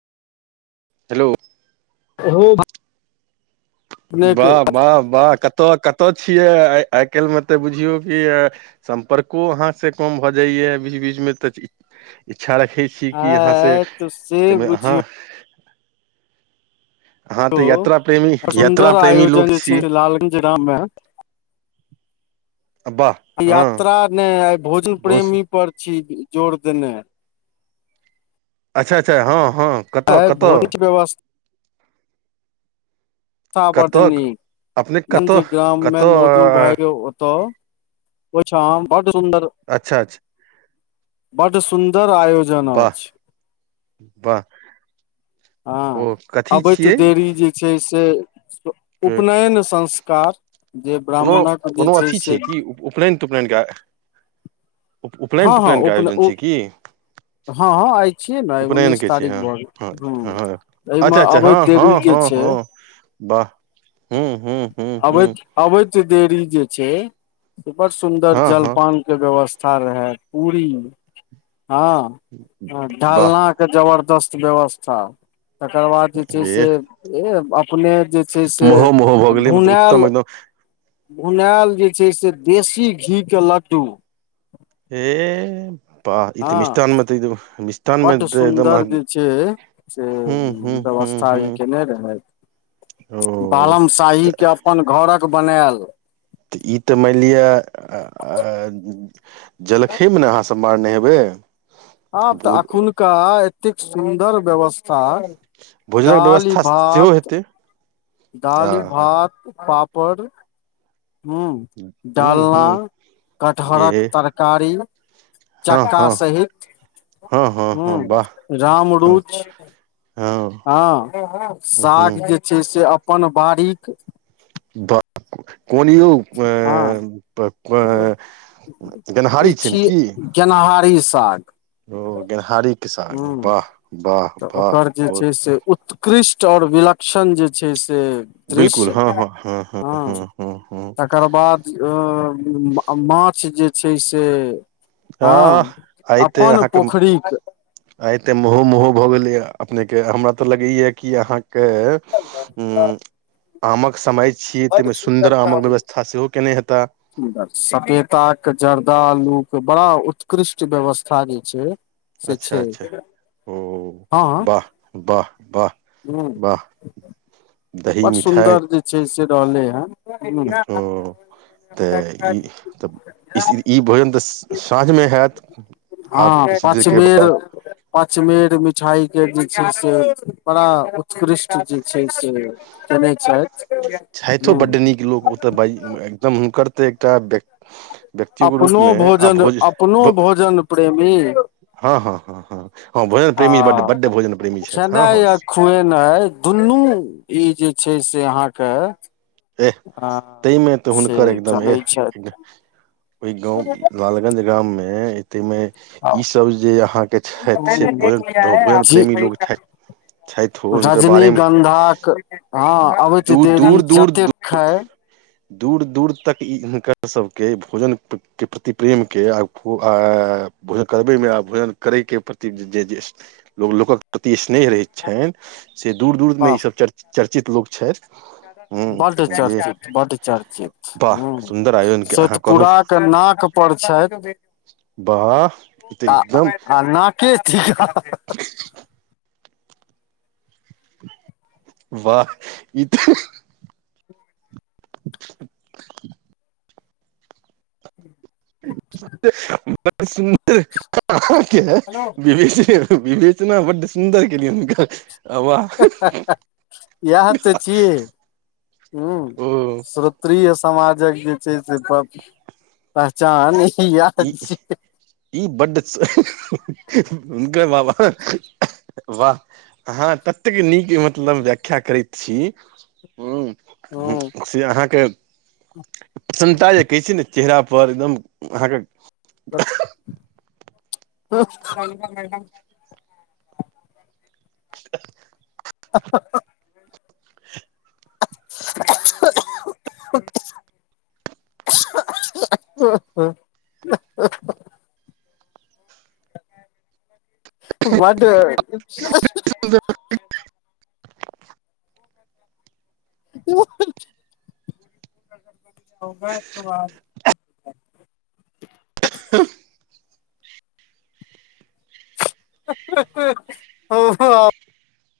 Hello. ह। वाह -वाह -वाह कत- कत। तऽ छियै आइ काल्हि मे तऽ बुझियौ कि सम्पर्को अहाँ से कम भऽ जाइय बीच बीच मे तऽ। इच्छा रखै छी कि यहाँसँ आय त से तहिमे अहाँ। बुझियौ अहाँ तऽ यात्रा प्रेमी, यात्रा सुन्दर प्रेमी लोक आयोजन जे छी। छै लालगंज जिला मे वाह हँ यात्रा नै आय भोजन बहुत सु- प्रेमी पर छी। जोर देनाय। अच्छा-अच्छा हाँ। आइ भोजन के व्यवस्था। बड कतऽ अपने नीक कतऽ लंजगाम मे कतऽ मधु अ, भाय ओतऽ। ओईठाम बड। सुन्दर अच्छा -अच्छा। बड सुन सुन्दर आयोजन वाह अछ, वाह ओ हाँ कथी अबैत छियै देरी जे छै से क- उपनैन संस्कार जे ब्राह्मणक जे छै से त उपनैन के। हाँ-हाँ उपन उ हाँ-हाँ आय छी ये ने आय उपनयन उन्नीस के छी तारीक हँ भ गेल हँ ह्म्म हँ ए मे अच्छा अच्छा अबैत हँ देरी हँ जे हँ छै, हँ वाह हूँ हूँ हूँ हूँ आबैत-आबैत देरी जे छै बड़ सुंदर हँ हँ जल-पान के व्यवस था र है पूरी हाँ-हाँ वाह ढलना के जबरदस्त व्यवस्था। तकर बाद जे छै से ए कुने जे छै से मोहो मोहो अ भऽ गेलै मतलब भुनाएल उत्तम एकदम भुनाएल जे छै से देशी घी के लड्डू हे बाह ई ते मिष्ठान मे ते ई ते मिस बड सुन्दर जे छै से हूँ हूँ हूँ व्यवस्था ई हूँ केने रहै, ओ बालम शाही के अपन घरक बनाएल तऽ ई ते मैन लिया आ अ जलखै मे नै अहां सब मारनै हेबै। अब तऽ भोज अखुनका एतेक सुन्दर व्यवस ता भोजनक दालि, व्यवस्था सेहो भात हेतै आ दाली, भात, पापर। पर। ह हूँ डालना हूँ कटहरक ए तरकारी, हँ चक्का हँ सहित हँ हँ हु हँ वाह राम हँ रुच। हँ हाँ साग हँ जे छै से अप अपन बारीक बा कुन यौ ए प प- इ गेनहारी छियनि छीये की गेनहारी साग। किसान हूं वाह वा तऽ ओकर जे छै से उ उत्कृष्ट आओर विलक्षण जे छै से ते बिलकुल दृश्य हँ हँ हँ हँ ह हँ हँ हँ तकर बाद अ म अ माछ जे छै से ह हँ आय ते अपन अहाके पोखरिक आय त मोहो- मोहो भऽ गेलैया अपनेके हमरा तऽ लगैया कि अहाँ के ऊं आमक समय छी ते मे सुन्दर आमक व्यवस्था सेहो केने हे सुन्दर सपेता क जरदाल लु के बड़ा उत्कृष्ट व्यवस्था जे छै। अच्छा- अच्छा ओ। ह ह वाह वाह वाह हुं वाह दही बड़ मिठाइ सुन्दर जे छै से रहलै है। [unintelligible] ओ तऽ इ तऽ इ भोजन तऽ साँझमे हात आब हँ किछ देर के बाद। मिठाइके जे छै से बड़ा उत्कृष्ट जे छै से केने छैथ। छैथो बड्ड नीक लोक ओ तऽ भइ एकदम हुनकर तऽ [unintelligible] अपनो रूपमे आ भोजन, भोज अपनो भोजन प्रेमी हँ हँ हँ हँ हँ भोजन आ प्रेमी बड्ड बड्ड भोजन प्रेमी छथि हँ खेनाइ हँ आ खुएनाइ दुनु इ जे छै से अहाके एह तै मे तऽ हुनकर एकदम जनै एह ओहि गाँव लालगंज गाम मे हे तहिमे इ सब जे अहाके छैथ से भोजन भोजन छथि प्रेमी लोग छैथ छैथ हुनकर रजनीगंधाक बारेमे दूर दूर दूर खै दूर- दूर तक इ हिनकर सभके भोजन प्र के प्रति प्रेम के आ भो आ भोजन करबेमे आ भोजन करयके प्रति जे जे लोग लोकक प्रति स्नेह रहैत छनि से दूर- दूर मे ई सब चर्चा। चर्चित लोक छथ। बड़ चर्चित बड चर्चित वाह ह सुन्दर आयोजन के अहाँ कहलहुँ सतपुराक के नाक पर छैथ वाह ई तऽ आ एकदम आ नाक के थी अहाँ। [unintelligible] वाह ई तऽ [unintelligible] अहाँ के विवेचना बड्ड सुन्दर केलियै हुनका हा हा हा इएह तऽ छियै हुँ ओ सुत्री समाजक जे छैय से पहचान याह ई छिये। ई बड्ड हुनकर बाबा वाह अहाँ ततेक नीक मतलब व्याख्या करैत छी, हूँ। हूं से अहाँके प्रसन्ता या कैसे ने चेहरा पर पर एकदम अहां के [unintelligible] [unintelligible] [unintelligible] हां हां हां [unintelligible] बड्ड [unintelligible] [unintelligible] [unintelligible] ओ हो